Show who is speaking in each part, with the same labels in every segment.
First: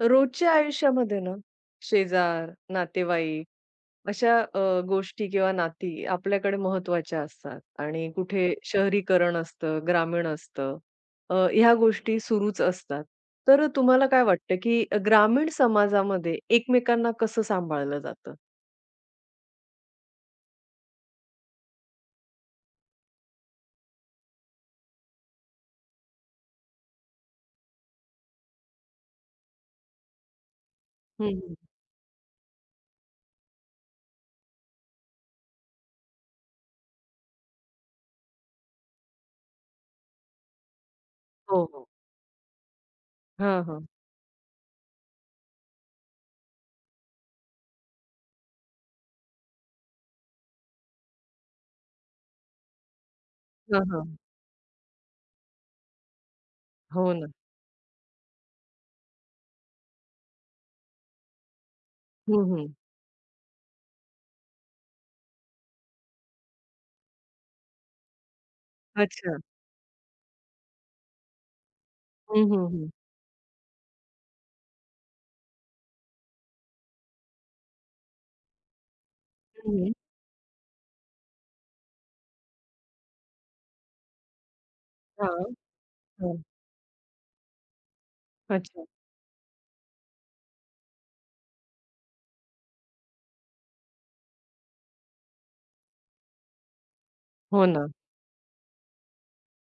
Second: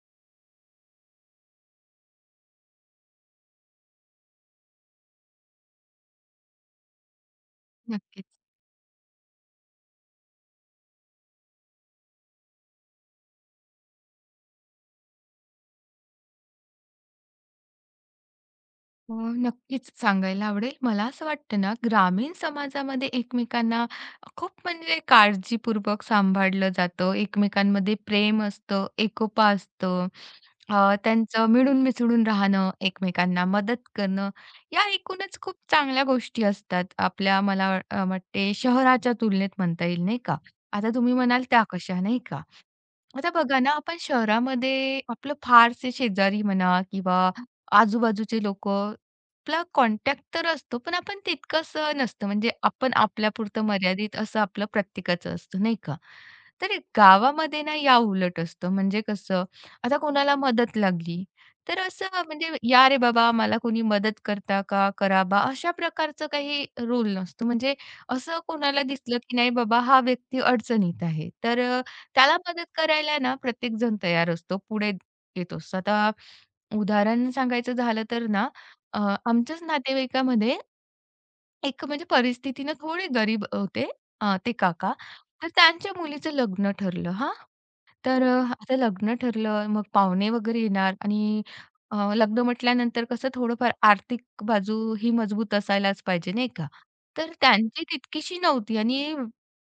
Speaker 1: रोजच्या आयुष्यामध्ये ना, शेजार, नातेवाईक अशा गोष्टी किंवा नाती आपल्याकडे महत्त्वाच्या असतात आणि
Speaker 2: नक्कीच.
Speaker 1: कुठे शहरीकरण असतं, ग्रामीण असतं. ह्या गोष्टी सुरूच असतात. तर तुम्हाला काय वाटतं, की ग्रामीण समाजामध्ये एकमेकांना कसं सांभाळलं जातं?
Speaker 2: अ, नक्कीच सांगायला आवडेल. मला असं वाटतं ना, ग्रामीण समाजामध्ये एकमेकांना खूप म्हणजे काळजीपूर्वक सांभाळलं जातं. एकमेकांमध्ये प्रेम असतं, एकोपा असतं.
Speaker 1: हं,
Speaker 2: त्यांचं
Speaker 1: हं.
Speaker 2: मिळून मिसळून राहणं, एकमेकांना मदत करणं, या एकूणच खूप चांगल्या गोष्टी असतात. आपल्या मला वाटते शहराच्या तुलनेत म्हणता येईल, नाही का? आता तुम्ही म्हणाल
Speaker 1: हो,
Speaker 2: त्या
Speaker 1: हो.
Speaker 2: कशा, नाही का? आता बघा
Speaker 1: हां,
Speaker 2: ना,
Speaker 1: हां.
Speaker 2: आपण शहरामध्ये आपलं फारसे शेजारी म्हणा किंवा आजूबाजूचे लोकं आपला कॉन्टॅक्ट तर असतो, पण आपण तितकंसं नसतं. म्हणजे आपण आपल्यापुरतं
Speaker 1: हां, हां.
Speaker 2: मर्यादित असं आपलं प्रत्येकाचं असतं, नाही का? तर
Speaker 1: हो ना.
Speaker 2: गावामध्ये ना याउलट असतं. म्हणजे कसं, आता कोणाला मदत लागली, तर असं
Speaker 1: हं,
Speaker 2: म्हणजे
Speaker 1: हं.
Speaker 2: "या रे बाबा, मला कोणी मदत करता का? करा बा." अशा प्रकारचं काही रूल नसतो. म्हणजे असं कोणाला दिसलं की
Speaker 1: अच्छा.
Speaker 2: नाही बाबा हा व्यक्ती अडचणीत आहे, तर त्याला
Speaker 1: हं,
Speaker 2: मदत
Speaker 1: हं, हं.
Speaker 2: करायला ना प्रत्येकजण तयार असतो, पुढे येत असतो. आता उदाहरण सांगायचं झालं तर ना, अ, आमच्याच
Speaker 1: हं, हं.
Speaker 2: नातेवाईकामध्ये एक म्हणजे परिस्थितीनं थोडे गरीब होते ते काका.
Speaker 1: हां,
Speaker 2: तर त्यांच्या मुलीचं
Speaker 1: हां.
Speaker 2: लग्न ठरलं हां. तर आता
Speaker 1: अच्छा.
Speaker 2: लग्न ठरलं, मग पाहुणे वगैरे येणार आणि लग्न म्हटल्यानंतर कसं थोडंफार आर्थिक बाजू ही मजबूत असायलाच पाहिजे नाही का? तर
Speaker 1: हो
Speaker 2: त्यांची
Speaker 1: ना.
Speaker 2: तितकीशी नव्हती आणि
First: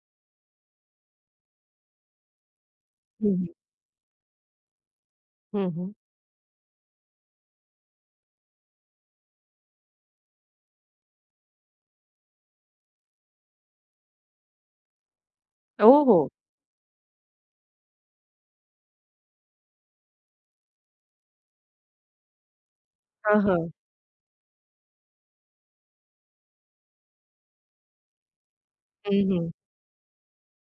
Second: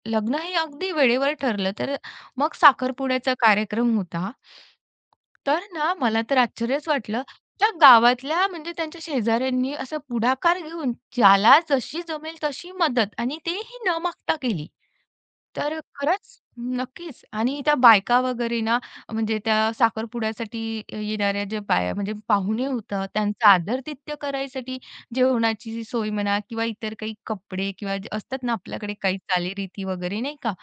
Speaker 2: लग्न हे अगदी वेळेवर ठरलं. तर मग
Speaker 1: हं,
Speaker 2: साखरपुड्याचा
Speaker 1: हं.
Speaker 2: कार्यक्रम होता. तर
Speaker 1: हं, हं.
Speaker 2: ना, मला तर आश्चर्यच वाटलं. त्या गावातल्या म्हणजे त्यांच्या शेजाऱ्यांनी असा पुढाकार घेऊन ज्याला जशी जमेल तशी मदत आणि तेही न मागता केली. तर
Speaker 1: हो, हो.
Speaker 2: खरंच नक्कीच आणि त्या बायका वगैरे ना, म्हणजे त्या साखरपुड्यासाठी येणाऱ्या ज्या बाया म्हणजे पाहुणे होतं,
Speaker 1: हां,
Speaker 2: त्यांचं
Speaker 1: हां.
Speaker 2: आदरातिथ्य करायसाठी जेवणाची सोय म्हणा किंवा इतर काही कपडे किंवा जे असतात ना आपल्याकडे
Speaker 1: हं,
Speaker 2: काही
Speaker 1: हं.
Speaker 2: चालीरीती वगैरे नाही का?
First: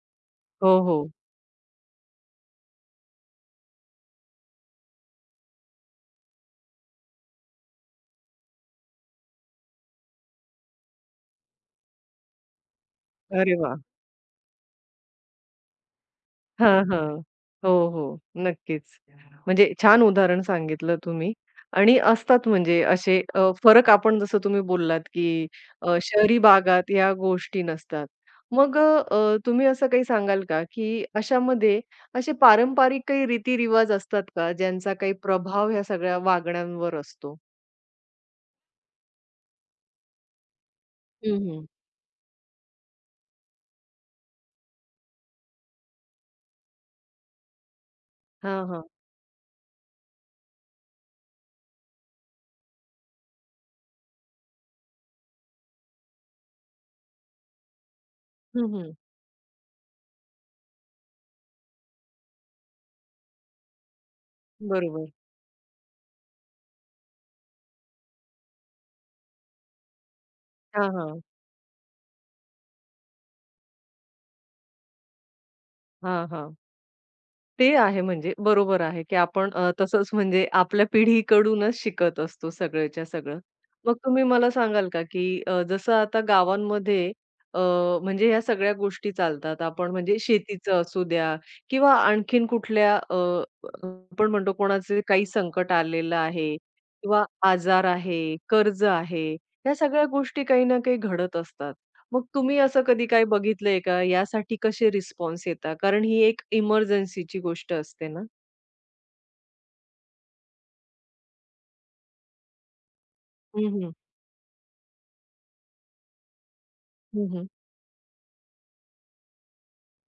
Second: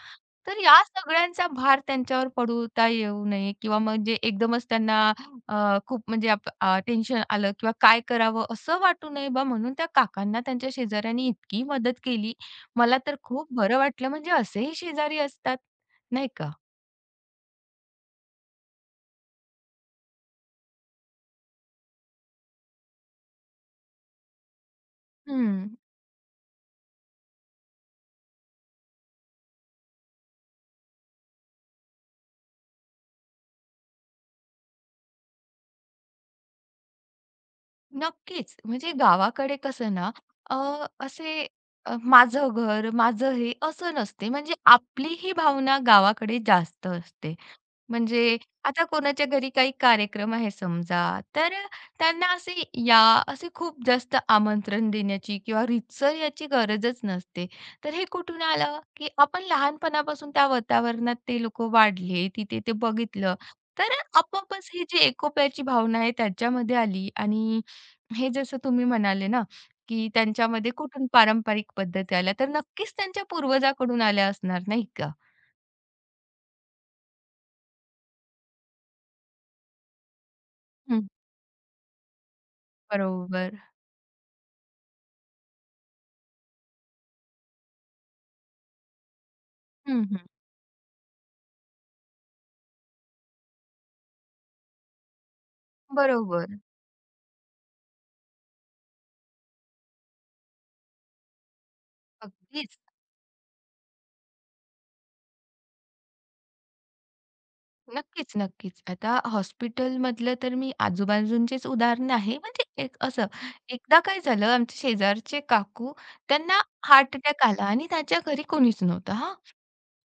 Speaker 2: तर
Speaker 1: हो,
Speaker 2: या
Speaker 1: हो.
Speaker 2: सगळ्यांचा भार त्यांच्यावर पडूता येऊ नये किंवा मग जे एकदमच त्यांना खूप म्हणजे टेन्शन आलं किंवा काय करावं असं वाटू नये बा म्हणून त्या काकांना त्यांच्या शेजाऱ्यांनी इतकी मदत केली. मला तर खूप
Speaker 1: अरे वाह!
Speaker 2: बरं वाटलं म्हणजे असेही शेजारी असतात, नाही का?
Speaker 1: हां, हां. हो, हो. नक्कीच. म्हणजे छान उदाहरण सांगितलं तुम्ही आणि असतात म्हणजे असे फरक आपण जसं तुम्ही बोललात, की
Speaker 2: हं.
Speaker 1: शहरी भागात या गोष्टी नसतात. मग तुम्ही असं काही सांगाल का, की अशामध्ये असे पारंपरिक काही रीती-रिवाज असतात का, ज्यांचा काही प्रभाव ह्या सगळ्या वागण्यांवर असतो?
Speaker 2: नक्कीच. म्हणजे गावाकडे कसं ना अ, असे
Speaker 1: हं, हं.
Speaker 2: माझं घर, माझं हे असं नसते. म्हणजे आपली ही भावना गावाकडे जास्त असते. म्हणजे
Speaker 1: हां, हां.
Speaker 2: आता कोणाच्या घरी काही कार्यक्रम आहे समजा, तर त्यांना असे या, असे खूप जास्त आमंत्रण देण्याची किंवा रीतसर याची गरजच नसते. तर हे कुठून
Speaker 1: हं,
Speaker 2: आलं,
Speaker 1: हं.
Speaker 2: की आपण लहानपणापासून त्या वातावरणात ते लोकं वाढले, तिथे ते बघितलं, तर आपोआपच ही जी
Speaker 1: बरोबर.
Speaker 2: एकोप्याची भावना आहे त्यांच्यामध्ये आली आणि हे जसं तुम्ही म्हणाले ना, की त्यांच्यामध्ये
Speaker 1: हां,
Speaker 2: कुठून
Speaker 1: हां.
Speaker 2: पारंपरिक पद्धती आल्या, तर नक्कीच त्यांच्या पूर्वजाकडून आल्या असणार, नाही का?
Speaker 1: हां, हां. ते आहे म्हणजे बरोबर आहे, की आपण तसंच म्हणजे आपल्या
Speaker 2: हं.
Speaker 1: पिढीकडूनच शिकत असतो सगळंच्या सगळं.
Speaker 2: बरोबर.
Speaker 1: मग तुम्ही मला सांगाल का, की जसं आता गावांमध्ये अ, म्हणजे ह्या सगळ्या गोष्टी चालतात. आपण
Speaker 2: हं,
Speaker 1: म्हणजे शेतीचं असू द्या किंवा आणखीन कुठल्या आपण म्हणतो कोणाचं काही संकट आलेलं आहे
Speaker 2: बरोबर.
Speaker 1: किंवा आजार आहे, कर्ज आहे, ह्या सगळ्या गोष्टी काही ना काही घडत असतात. मग तुम्ही
Speaker 2: अगदीच.
Speaker 1: असं कधी काही बघितलंय का? यासाठी कसे रिस्पॉन्स येतात? कारण ही एक इमर्जन्सीची गोष्ट असते ना?
Speaker 2: नक्कीच, नक्कीच. आता हॉस्पिटलमधलं तर मी आजूबाजूंचेच उदाहरण आहे. म्हणजे एक असं
Speaker 1: हं, हं.
Speaker 2: एकदा काय झालं आमचे शेजारचे काकू त्यांना हार्ट अटॅक
Speaker 1: हं,
Speaker 2: आला आणि त्यांच्या घरी कोणीच नव्हतं हां.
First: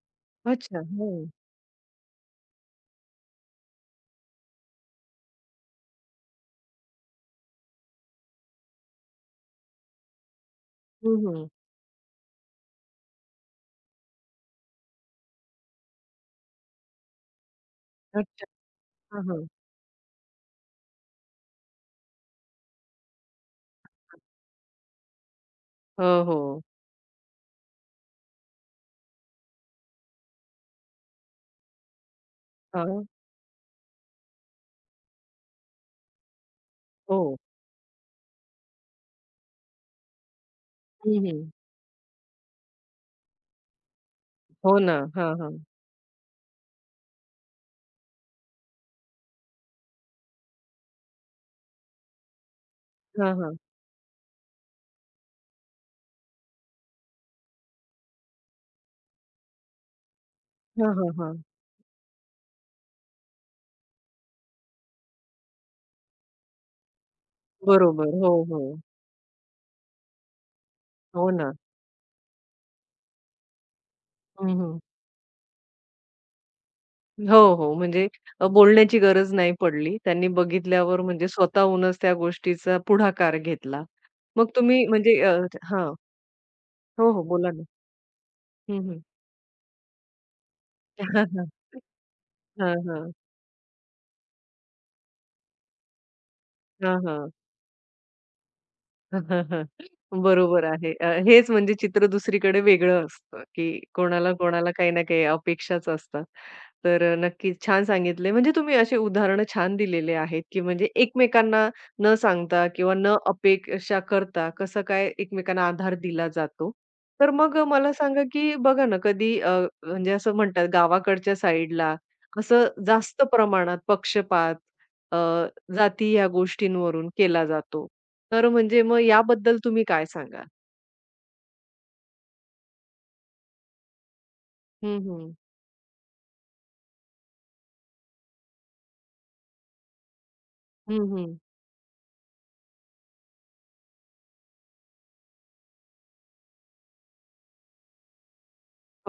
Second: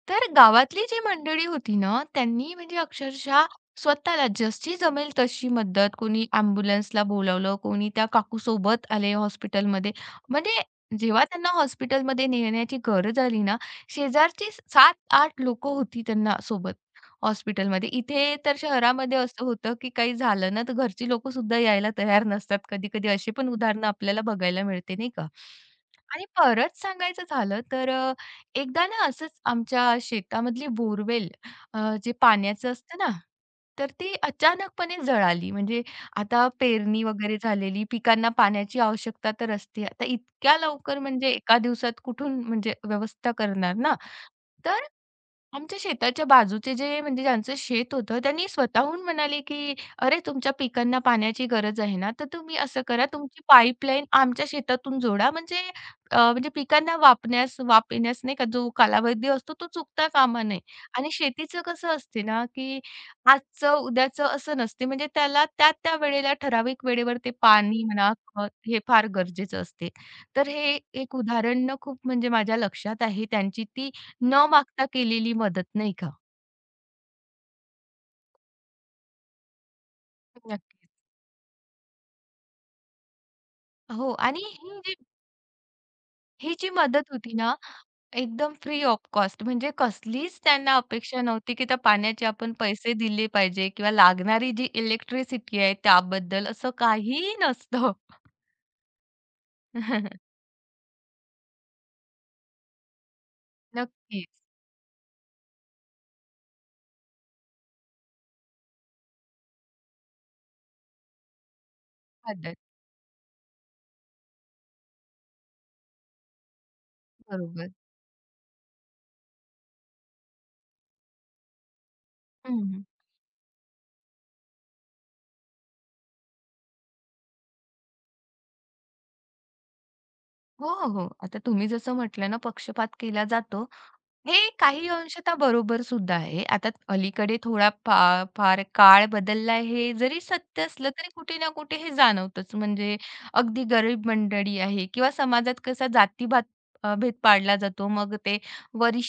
Speaker 2: तर
Speaker 1: अच्छा.
Speaker 2: गावातली जी
Speaker 1: हो.
Speaker 2: मंडळी होती ना, त्यांनी म्हणजे अक्षरशः स्वतःला जशी जमेल तशी मदत कोणी ॲम्ब्युलन्सला बोलावलं, कोणी त्या काकूसोबत आले हॉस्पिटलमध्ये. म्हणजे जेव्हा
Speaker 1: हं,
Speaker 2: त्यांना हॉस्पिटलमध्ये नेण्याची गरज आली ना, शेजारची 7-8 लोकं होती त्यांना सोबत. हॉस्पिटलमध्ये. इथे
Speaker 1: अच्छा.
Speaker 2: तर शहरामध्ये
Speaker 1: हां, हां.
Speaker 2: असं होतं, की काही झालं ना, तर घरची लोकं सुद्धा यायला तयार नसतात. कधी-कधी अशी पण उदाहरणं आपल्याला बघायला मिळते, नाही का?
Speaker 1: हो,
Speaker 2: आणि
Speaker 1: हो.
Speaker 2: परत सांगायचं झालं तर एकदा ना असंच आमच्या शेतामधली बोरवेल जे पाण्याचं असतं
Speaker 1: हां.
Speaker 2: ना, तर ती अचानकपणे जळाली. म्हणजे आता पेरणी
Speaker 1: हो.
Speaker 2: वगैरे झालेली, पिकांना पाण्याची आवश्यकता तर असते. आता इतक्या लवकर
Speaker 1: हं,
Speaker 2: म्हणजे
Speaker 1: हं.
Speaker 2: एका दिवसात कुठून म्हणजे व्यवस्था करणार ना?
Speaker 1: हो
Speaker 2: तर
Speaker 1: ना. हां, हां.
Speaker 2: आमच्या शेताच्या बाजूचे जे म्हणजे ज्यांचं शेत होतं, त्यांनी स्वतःहून म्हणाले, की "अरे, तुमच्या पिकांना पाण्याची गरज आहे ना, तर तुम्ही असं करा,
Speaker 1: हां,
Speaker 2: तुमची
Speaker 1: हां.
Speaker 2: पाईपलाईन आमच्या शेतातून जोडा, म्हणजे म्हणजे पिकांना वापरण्यास नाही का, जो कालावधी असतो, तो चुकता कामा नये."
Speaker 1: हां, हां,
Speaker 2: आणि
Speaker 1: हां.
Speaker 2: शेतीचं कसं असते ना, की आजचं, उद्याचं असं नसते. म्हणजे त्याला त्या-त्या वेळेला, ठराविक वेळेवर ते पाणी
Speaker 1: बरोबर.
Speaker 2: म्हणा,
Speaker 1: हो,
Speaker 2: खत
Speaker 1: हो.
Speaker 2: हे फार गरजेचं असते. तर हे एक
Speaker 1: हो ना.
Speaker 2: उदाहरण खूप म्हणजे माझ्या लक्षात आहे. त्यांची ती न
Speaker 1: हं,
Speaker 2: मागता केलेली मदत, नाही का?
Speaker 1: हो, हो. म्हणजे बोलण्याची गरज नाही पडली. त्यांनी
Speaker 2: नक्कीच.
Speaker 1: बघितल्यावर म्हणजे स्वतःहूनच त्या गोष्टीचा पुढाकार घेतला.
Speaker 2: हो आणि
Speaker 1: मग तुम्ही म्हणजे हां.
Speaker 2: ही जी मदत
Speaker 1: हो, हो.
Speaker 2: होती
Speaker 1: बोला
Speaker 2: ना,
Speaker 1: ना.
Speaker 2: एकदम
Speaker 1: हं,
Speaker 2: फ्री
Speaker 1: हं.
Speaker 2: ऑफ कॉस्ट म्हणजे कसलीच त्यांना अपेक्षा नव्हती, की त्या पाण्याचे आपण
Speaker 1: हां,
Speaker 2: पैसे
Speaker 1: हां.
Speaker 2: दिले पाहिजे किंवा लागणारी जी इलेक्ट्रिसिटी आहे त्याबद्दल असं
Speaker 1: हां, हां.
Speaker 2: काहीही नसतं.
Speaker 1: बरोबर आहे. हेच म्हणजे चित्र दुसरीकडे वेगळं असतं, की
Speaker 2: नक्कीच.
Speaker 1: कोणाला कोणाला काही ना काही अपेक्षाच असतात. तर नक्कीच छान सांगितले. म्हणजे तुम्ही अशी उदाहरणं छान दिलेले आहेत, की म्हणजे एकमेकांना न
Speaker 2: मदत.
Speaker 1: सांगता किंवा न अपेक्षा करता कसं काय एकमेकांना आधार दिला जातो. तर मग
Speaker 2: बरोबर.
Speaker 1: मला सांगा, की बघा ना कधी म्हणजे असं म्हणतात गावाकडच्या साईडला
Speaker 2: हं,
Speaker 1: असं
Speaker 2: हं.
Speaker 1: जास्त प्रमाणात पक्षपात अ, जाती या गोष्टींवरून केला जातो. तर म्हणजे मग याबद्दल तुम्ही काय सांगाल?
Speaker 2: हो, हो. हो. आता तुम्ही जसं म्हटलं ना, पक्षपात केला जातो. हे काही
Speaker 1: हं, हं.
Speaker 2: अंशतः बरोबर सुद्धा आहे. आता अलीकडे थोडा फा फार काळ बदलला आहे, हे जरी सत्य असलं
Speaker 1: हं,
Speaker 2: तरी
Speaker 1: हं.
Speaker 2: कुठे ना कुठे हे जाणवतंच. म्हणजे अगदी गरीब मंडळी आहे किंवा समाजात कसा जातीभात भेद पाडला जातो. मग ते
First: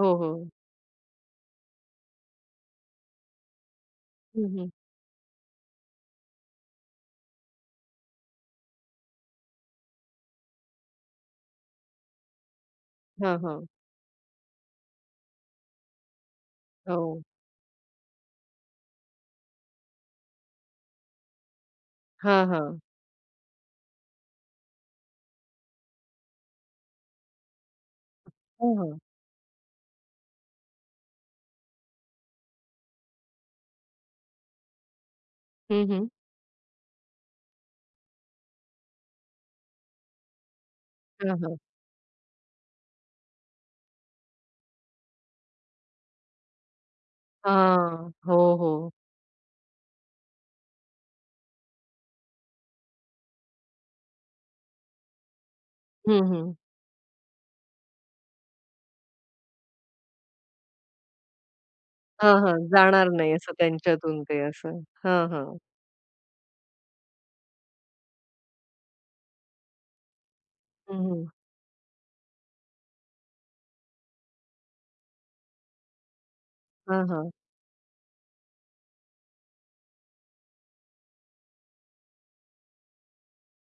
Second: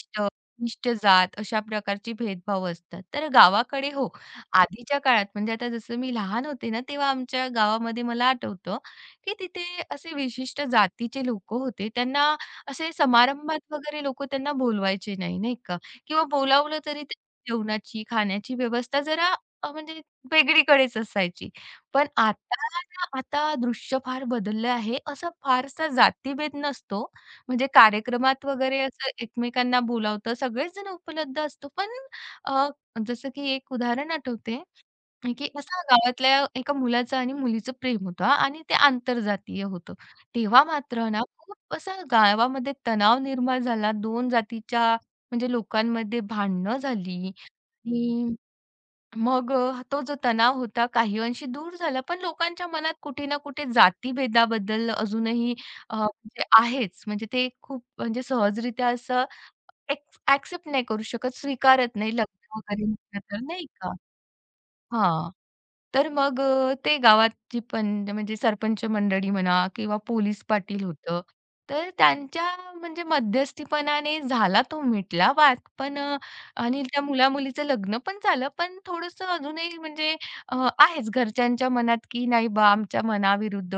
Speaker 1: हो, हो.
Speaker 2: कनिष्ठ जात अशा प्रकारचे भेदभाव असतात. तर गावाकडे हो,
Speaker 1: हं, हं.
Speaker 2: आधीच्या काळात म्हणजे आता जसं मी लहान होते ना, तेव्हा आमच्या गावामध्ये मला आठवतं, की तिथे असे विशिष्ट जातीचे लोकं होते. त्यांना असे
Speaker 1: हां, हां.
Speaker 2: समारंभात वगैरे लोकं त्यांना बोलवायचे नाही, नाही का? किंवा बोलावलं
Speaker 1: हो.
Speaker 2: तरी ते जेवणाची, खाण्याची व्यवस्था जरा म्हणजे वेगळीकडेच असायची. पण
Speaker 1: हां,
Speaker 2: आता
Speaker 1: हां.
Speaker 2: ना, आता दृश्य फार बदललं आहे. असा फारसा जातीभेद नसतो. म्हणजे कार्यक्रमात
Speaker 1: हां,
Speaker 2: वगैरे
Speaker 1: हां.
Speaker 2: असं एकमेकांना बोलावतं, सगळेच जण उपलब्ध असतो. पण अ, जसं की एक उदाहरण आठवते आणि की असा
Speaker 1: हं, हं.
Speaker 2: गावातल्या एका मुलाचं आणि मुलीचं प्रेम होतं हां आणि ते आंतरजातीय होतं. तेव्हा मात्र ना
Speaker 1: हां, हां.
Speaker 2: खूप असा गावामध्ये तणाव निर्माण झाला. 2 जातीच्या म्हणजे लोकांमध्ये भांडणं झाली
Speaker 1: हां.
Speaker 2: आणि
Speaker 1: हो, हो.
Speaker 2: मग तो जो तणाव होता काही अंशी दूर झाला. पण लोकांच्या मनात कुठे ना कुठे जातीभेदाबद्दल अजूनही
Speaker 1: हं,
Speaker 2: म्हणजे
Speaker 1: हं.
Speaker 2: आहेच. म्हणजे ते खूप म्हणजे सहजरित्या असं एक्स नाही करू शकत, स्वीकारत नाही
Speaker 1: हां, हां.
Speaker 2: लग्न वगैरे
Speaker 1: जाणार
Speaker 2: म्हटलं
Speaker 1: नाही
Speaker 2: तर
Speaker 1: असं
Speaker 2: नाही का?
Speaker 1: त्यांच्यातून ते असं. हां,
Speaker 2: हां.
Speaker 1: हां.
Speaker 2: तर मग ते गावाची पण म्हणजे सरपंच मंडळी म्हणा किंवा पोलीस पाटील
Speaker 1: हं,
Speaker 2: होतं.
Speaker 1: हं.
Speaker 2: तर त्यांच्या म्हणजे मध्यस्थीपणाने झाला तो मिटला वाद. आणि
Speaker 1: हां,
Speaker 2: त्या
Speaker 1: हां.
Speaker 2: मुला-मुलीचं लग्न पण झालं. पण थोडंसं अजूनही म्हणजे अ, आहेच घरच्यांच्या मनात, की नाही बा आमच्या मनाविरुद्ध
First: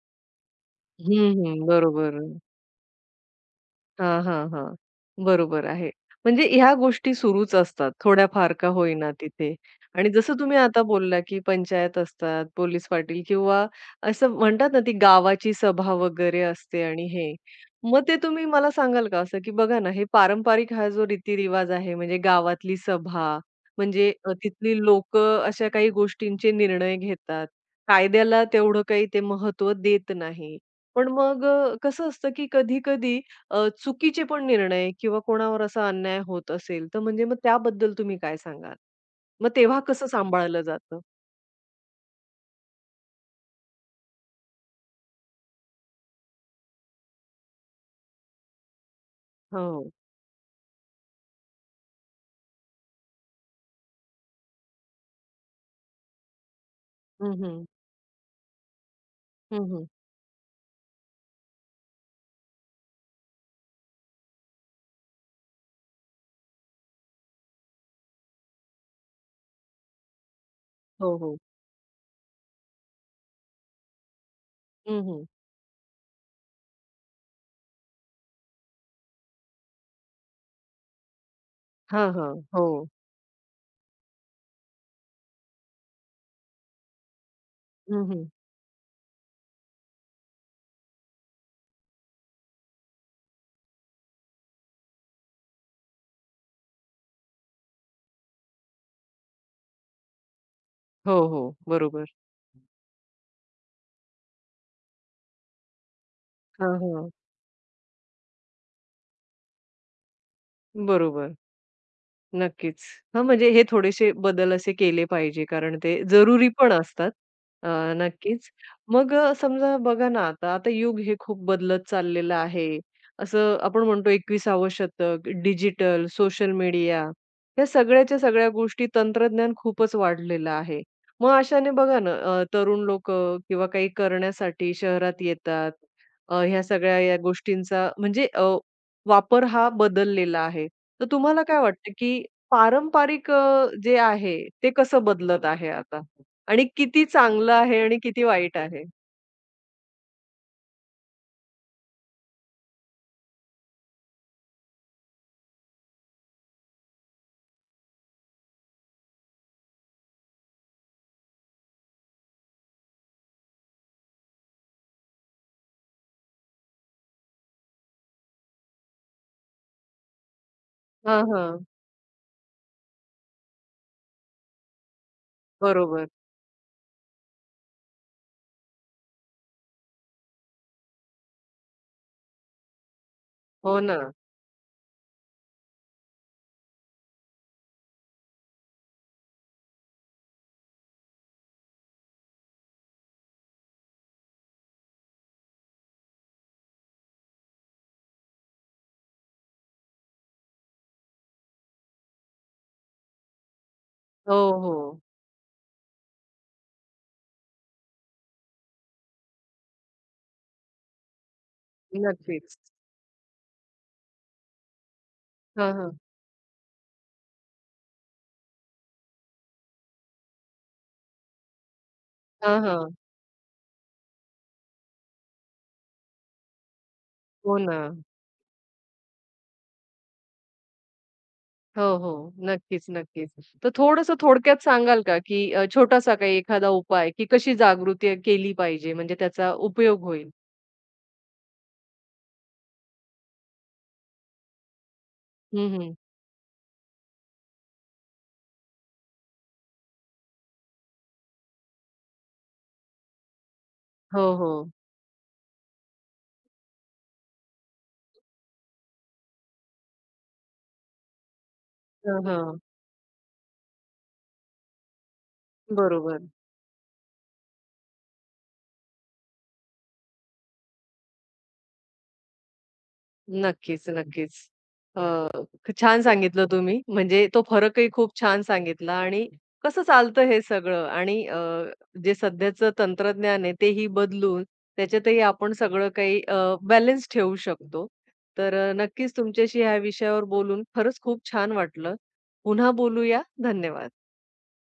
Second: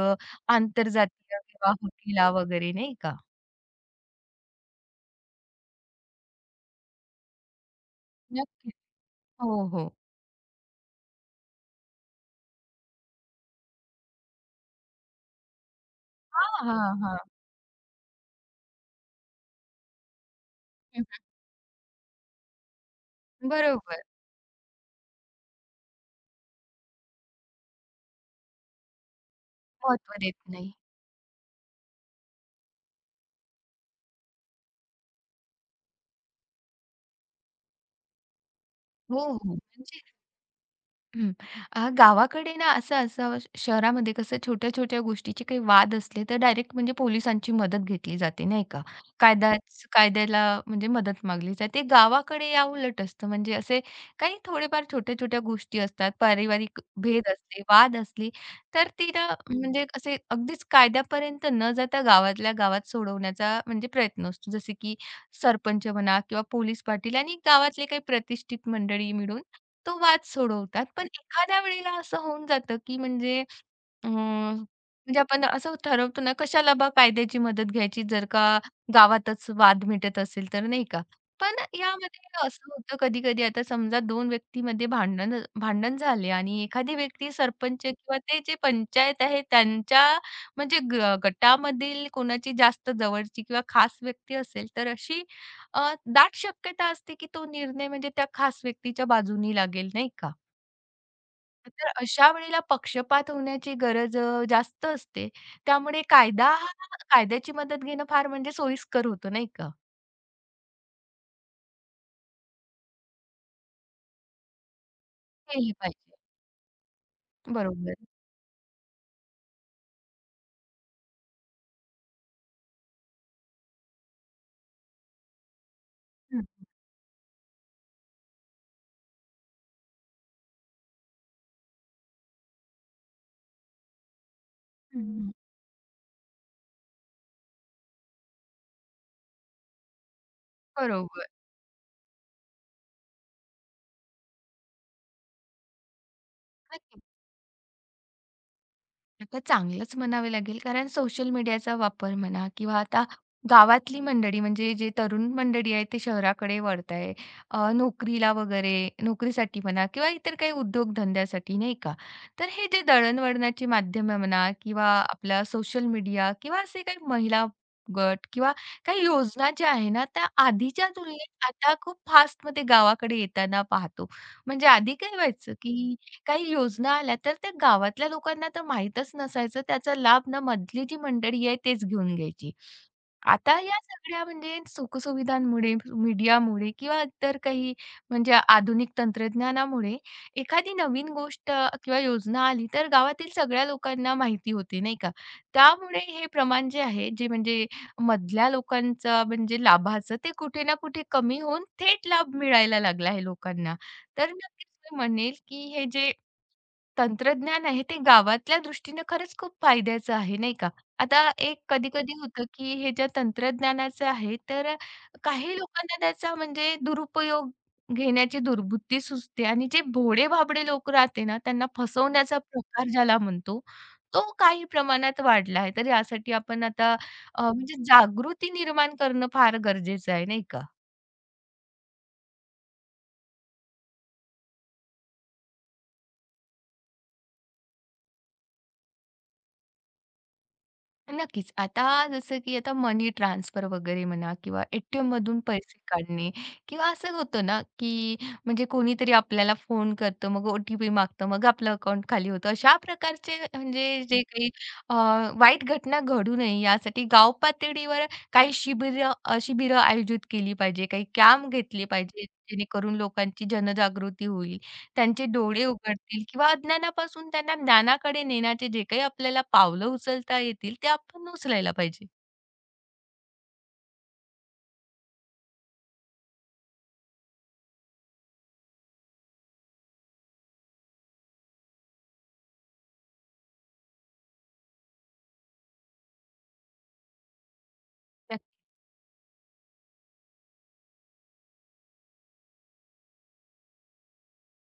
Speaker 1: हं,
Speaker 2: आंतरजातीय
Speaker 1: हं.
Speaker 2: विवाह
Speaker 1: बरोबर.
Speaker 2: केला वगैरे नाही का?
Speaker 1: हां, हां, हां. बरोबर आहे. म्हणजे ह्या गोष्टी सुरूच असतात, थोड्याफार का
Speaker 2: नक्कीच.
Speaker 1: होईना तिथे.
Speaker 2: हो, हो.
Speaker 1: आणि जसं तुम्ही आता बोलला, की पंचायत असतात, पोलीस पाटील किंवा असं म्हणतात ना, ती गावाची सभा वगैरे
Speaker 2: हां,
Speaker 1: असते
Speaker 2: हां,
Speaker 1: आणि
Speaker 2: हां.
Speaker 1: हे. मग ते तुम्ही मला सांगाल का असं, की बघा ना, हे पारंपरिक हा
Speaker 2: हं,
Speaker 1: जो रीतिरिवाज आहे, म्हणजे गावातली सभा,
Speaker 2: बरोबर.
Speaker 1: म्हणजे तिथली लोकं अशा काही गोष्टींचे निर्णय घेतात. कायद्याला तेवढं काही ते महत्त्व देत
Speaker 2: महत्त्व देत
Speaker 1: नाही.
Speaker 2: नाही.
Speaker 1: पण मग कसं असतं, की कधी-कधी चुकीचे पण निर्णय किंवा कोणावर असा अन्याय होत असेल, तर म्हणजे मग त्याबद्दल तुम्ही काय सांगाल?
Speaker 2: हो, हो.
Speaker 1: मग तेव्हा
Speaker 2: म्हणजे
Speaker 1: कसं सांभाळलं जातं?
Speaker 2: हं. गावाकडे ना असं असावं शहरामध्ये कसं छोट्या-छोट्या गोष्टीचे काही वाद असले तर डायरेक्ट म्हणजे पोलिसांची मदत घेतली जाते नाही का?
Speaker 1: हो.
Speaker 2: कायद्याला म्हणजे मदत मागली जाते. गावाकडे या उलट असतं म्हणजे असे काही थोडेफार छोट्या-छोट्या गोष्टी असतात, पारिवारिक भेद
Speaker 1: हं,
Speaker 2: असले,
Speaker 1: हं.
Speaker 2: वाद असले तर तिथं
Speaker 1: हं, हं.
Speaker 2: म्हणजे असे अगदीच कायद्यापर्यंत न जाता गावातल्या गावात सोडवण्याचा म्हणजे प्रयत्न असतो. जसे की सरपंच म्हणा किंवा पोलीस पाटील आणि गावातले काही प्रतिष्ठित मंडळी मिळून तो वाद सोडवतात. पण
Speaker 1: हो, हो.
Speaker 2: एखाद्या वेळेला असं होऊन जातं, की म्हणजे
Speaker 1: हं,
Speaker 2: म्हणजे
Speaker 1: हं.
Speaker 2: आपण असं ठरवतो ना, कशाला बा कायद्याची मदत घ्यायची, जर का गावातच वाद मिटत असेल तर, नाही का? पण
Speaker 1: हां, हां.
Speaker 2: यामध्ये
Speaker 1: हो.
Speaker 2: असं होतं कधी-कधी आता समजा 2 व्यक्तीमध्ये भांडण भांडण झाले आणि एखादी व्यक्ती सरपंच
Speaker 1: हं,
Speaker 2: किंवा
Speaker 1: हं.
Speaker 2: ते जे पंचायत आहे त्यांच्या म्हणजे गटामधील कोणाची जास्त जवळची किंवा खास व्यक्ती असेल, तर अशी दाट शक्यता असते की तो निर्णय म्हणजे त्या खास व्यक्तीच्या बाजूनी लागेल, नाही का?
Speaker 1: हो, हो.
Speaker 2: तर
Speaker 1: बरोबर.
Speaker 2: अशा वेळेला पक्षपात होण्याची गरज जास्त असते. त्यामुळे कायदा
Speaker 1: हां,
Speaker 2: हा
Speaker 1: हां.
Speaker 2: कायद्याची मदत घेणं फार म्हणजे सोयीस्कर होतं, नाही का?
Speaker 1: बरोबर. नक्कीच. हां, म्हणजे हे थोडेसे बदल असे केले पाहिजे
Speaker 2: केली
Speaker 1: कारण ते
Speaker 2: पाहिजे.
Speaker 1: जरुरी पण असतात. अ,
Speaker 2: बरोबर.
Speaker 1: नक्कीच. मग समजा बघा ना आता, आता युग हे खूप बदलत चाललेलं आहे. असं आपण म्हणतो 21सावं शतक, डिजिटल,
Speaker 2: हं.
Speaker 1: सोशल मीडिया या सगळ्याच्या सगळ्या गोष्टी तंत्रज्ञान खूपच वाढलेलं आहे. मग अशाने बघा ना तरुण लोकं किंवा काही करण्यासाठी
Speaker 2: हं,
Speaker 1: शहरात
Speaker 2: हं.
Speaker 1: येतात. ह्या सगळ्या या गोष्टींचा म्हणजे वापर हा बदललेला आहे. तर
Speaker 2: बरोबर.
Speaker 1: तुम्हाला काय वाटतं की पारंपरिक जे आहे ते कसं बदलत आहे आता आणि
Speaker 2: नक्कीच.
Speaker 1: किती चांगलं आहे आणि किती वाईट आहे?
Speaker 2: आता चांगलंच म्हणावे लागेल कारण सोशल मीडियाचा वापर म्हणा किंवा आता गावातली मंडळी म्हणजे जे तरुण मंडळी आहे ते शहराकडे वळत आहे नोकरीला वगैरे नोकरीसाठी म्हणा किंवा इतर काही उद्योगधंद्यासाठी नाही का तर हे जे दळणवळणाची माध्यमे म्हणा किंवा आपला सोशल मीडिया किंवा असे काही महिला गट किंवा काही योजना ज्या आहे ना त्या आधीच्या
Speaker 1: हां,
Speaker 2: तुलनेत
Speaker 1: हां.
Speaker 2: आता खूप फास्टमध्ये गावाकडे येताना पाहतो म्हणजे आधी काय व्हायचं की
Speaker 1: बरोबर.
Speaker 2: काही योजना आल्या, तर त्या गावातल्या लोकांना तर माहीतच नसायचं. त्याचा लाभ ना मधली जी मंडळी आहे तेच घेऊन घ्यायची. आता या
Speaker 1: हो ना.
Speaker 2: सगळ्या म्हणजे सुखसुविधांमुळे, मीडियामुळे किंवा इतर काही म्हणजे आधुनिक तंत्रज्ञानामुळे एखादी नवीन गोष्ट किंवा योजना आली, तर गावातील सगळ्या लोकांना माहिती होते, नाही का? त्यामुळे हे प्रमाण जे आहे, जे म्हणजे मधल्या लोकांचं म्हणजे लाभाचं ते कुठे ना कुठे कमी होऊन थेट लाभ मिळायला लागला आहे लोकांना. तर
Speaker 1: हो,
Speaker 2: नक्कीच मी
Speaker 1: हो.
Speaker 2: म्हणेल, की हे जे तंत्रज्ञान आहे ते गावातल्या दृष्टीने खरंच खूप फायद्याचं आहे, नाही का? आता एक कधी-कधी होतं,
Speaker 1: नक्कीच.
Speaker 2: की हे ज्या तंत्रज्ञानाचं आहे, तर काही
Speaker 1: हां, हां.
Speaker 2: लोकांना त्याचा म्हणजे दुरुपयोग घेण्याची दुर्बुद्धी सुचते आणि जे भोळे-भाबडे लोक राहते ना, त्यांना फसवण्याचा
Speaker 1: हां,
Speaker 2: प्रकार
Speaker 1: हां.
Speaker 2: ज्याला म्हणतो, तो काही प्रमाणात वाढला आहे. तर यासाठी आपण आता
Speaker 1: हो ना.
Speaker 2: म्हणजे जागृती निर्माण करणं फार गरजेचं आहे, नाही का?
Speaker 1: हो, हो. नक्कीच, नक्कीच. तर थोडंसं थोडक्यात सांगाल का, की छोटासा काही एखादा उपाय, की कशी जागृती केली पाहिजे म्हणजे त्याचा उपयोग होईल?
Speaker 2: नक्कीच. आता जसं की आता मनी ट्रान्सफर वगैरे म्हणा किंवा एटीएममधून
Speaker 1: हं,
Speaker 2: पैसे
Speaker 1: हं.
Speaker 2: काढणे किंवा असं होतं ना, की म्हणजे कोणीतरी आपल्याला फोन करतं, मग ओटीपी टी पी मागतं, मग आपलं अकाउंट खाली होतं. अशा प्रकारचे म्हणजे जे
Speaker 1: हो,
Speaker 2: काही
Speaker 1: हो.
Speaker 2: अ, वाईट घटना घडू नये यासाठी गाव पातळीवर काही शिबिरं शिबिरं आयोजित केली पाहिजे, काही कॅम्प घेतले
Speaker 1: हां,
Speaker 2: पाहिजे,
Speaker 1: हां.
Speaker 2: जेणेकरून लोकांची जनजागृती होईल. त्यांचे डोळे
Speaker 1: बरोबर.
Speaker 2: उघडतील किंवा अज्ञानापासून त्यांना ज्ञानाकडे नेण्याचे जे काही आपल्याला पावलं उचलता येतील, ते आपण उचलायला पाहिजे.
Speaker 1: नक्कीच, नक्कीच. अ, छान सांगितलं तुम्ही. म्हणजे तो फरकही खूप छान सांगितला आणि कसं चालतं हे सगळं आणि जे सध्याचं तंत्रज्ञान आहे तेही बदलून त्याच्यातही आपण सगळं काही बॅलन्स ठेवू शकतो.
Speaker 2: नक्की.
Speaker 1: तर नक्कीच तुमच्याशी ह्या विषयावर बोलून खरंच खूप छान वाटलं. पुन्हा बोलूया. धन्यवाद.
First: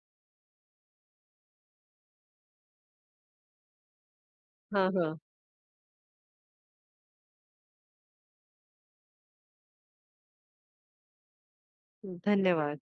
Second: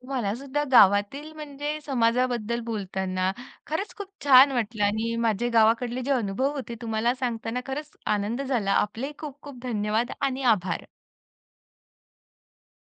Speaker 2: मला सुद्धा गावातील म्हणजे समाजाबद्दल बोलताना खरंच खूप छान वाटलं
Speaker 1: हां,
Speaker 2: आणि
Speaker 1: हां.
Speaker 2: माझे गावाकडले जे अनुभव होते तुम्हाला सांगताना खरंच आनंद झाला. आपले खूप खूप धन्यवाद आणि आभार.
Speaker 1: धन्यवाद.